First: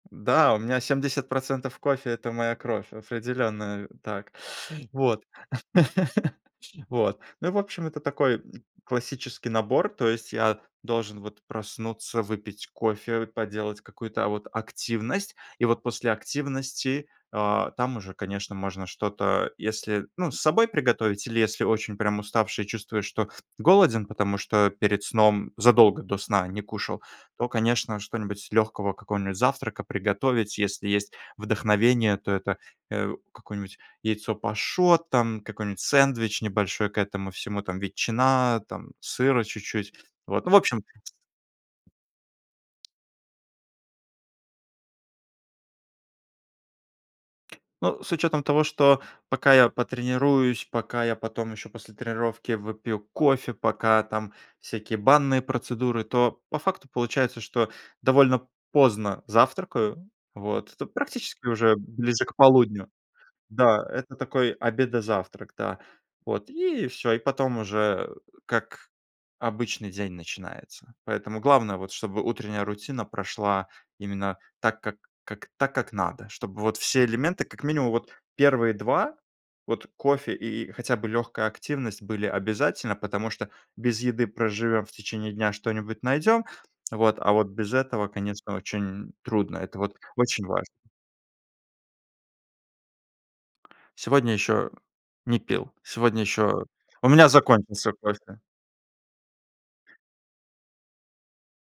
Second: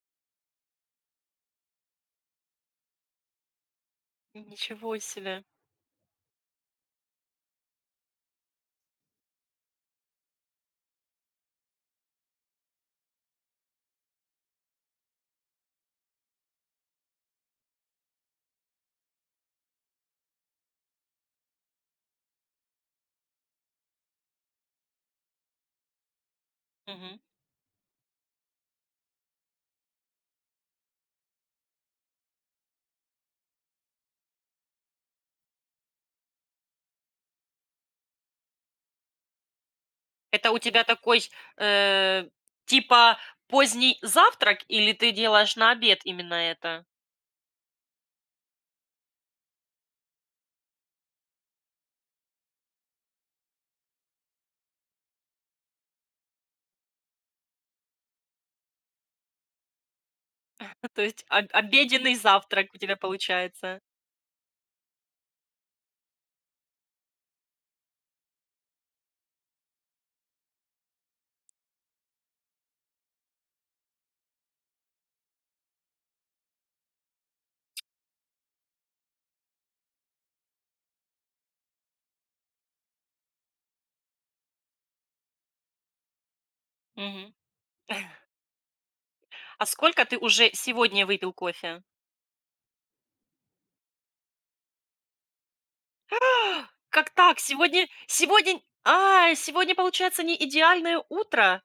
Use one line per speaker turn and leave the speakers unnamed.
Да, у меня 70 % кофе- это моя кровь, определенно, э, так.
М, ничего
Вот.
себе!
Вот. Ну, в общем, это такой классический набор. То есть я должен вот проснуться, выпить кофе, поделать какую-то, а, вот активность. И вот после активности, а, там уже, конечно, можно что-то если, ну, с собой приготовить, или если очень прям уставший, чувствуешь, что голоден, потому что перед сном задолго до сна не кушал,
Мгм.
то, конечно, что-нибудь легкого, какого-нибудь завтрака приготовить. Если есть вдохновение, то это, э, какое-нибудь яйцо пашот, там какой-нибудь сэндвич небольшой к этому всему, там ветчина, там сыра чуть-чуть. Вот,
Это
ну в
у тебя
общем.
такой, э, типа поздний завтрак или ты делаешь на обед именно это?
Ну, с учетом того, что пока я потренируюсь, пока я потом еще после тренировки выпью кофе, пока там всякие банные процедуры, то по факту получается, что довольно поздно завтракаю.
Э.
Вот. То
То есть об
практически уже
обеденный
ближе к
завтрак у
полудню.
тебя получается?
Да. Это такой обедо-завтрак, да. Вот и всё. И потом уже как обычный день начинается. Поэтому главное, вот чтобы утренняя рутина прошла именно так как как так как надо. Чтобы вот все элементы, как минимум вот 1 2- вот кофе и хотя бы легкая активность были обязательно, потому что без еды проживем в течение дня, что-нибудь найдем. Вот. А
Мгм.
вот без этого, конечно, очень трудно.
А
Это вот
сколько ты
очень
уже
важно.
сегодня выпил кофе?
Сегодня еще не пил. Сегодня еще
А!
у
Как
меня
так? Сегодня
закончился кофе.
сегодня не а, сегодня получается не идеальное утро?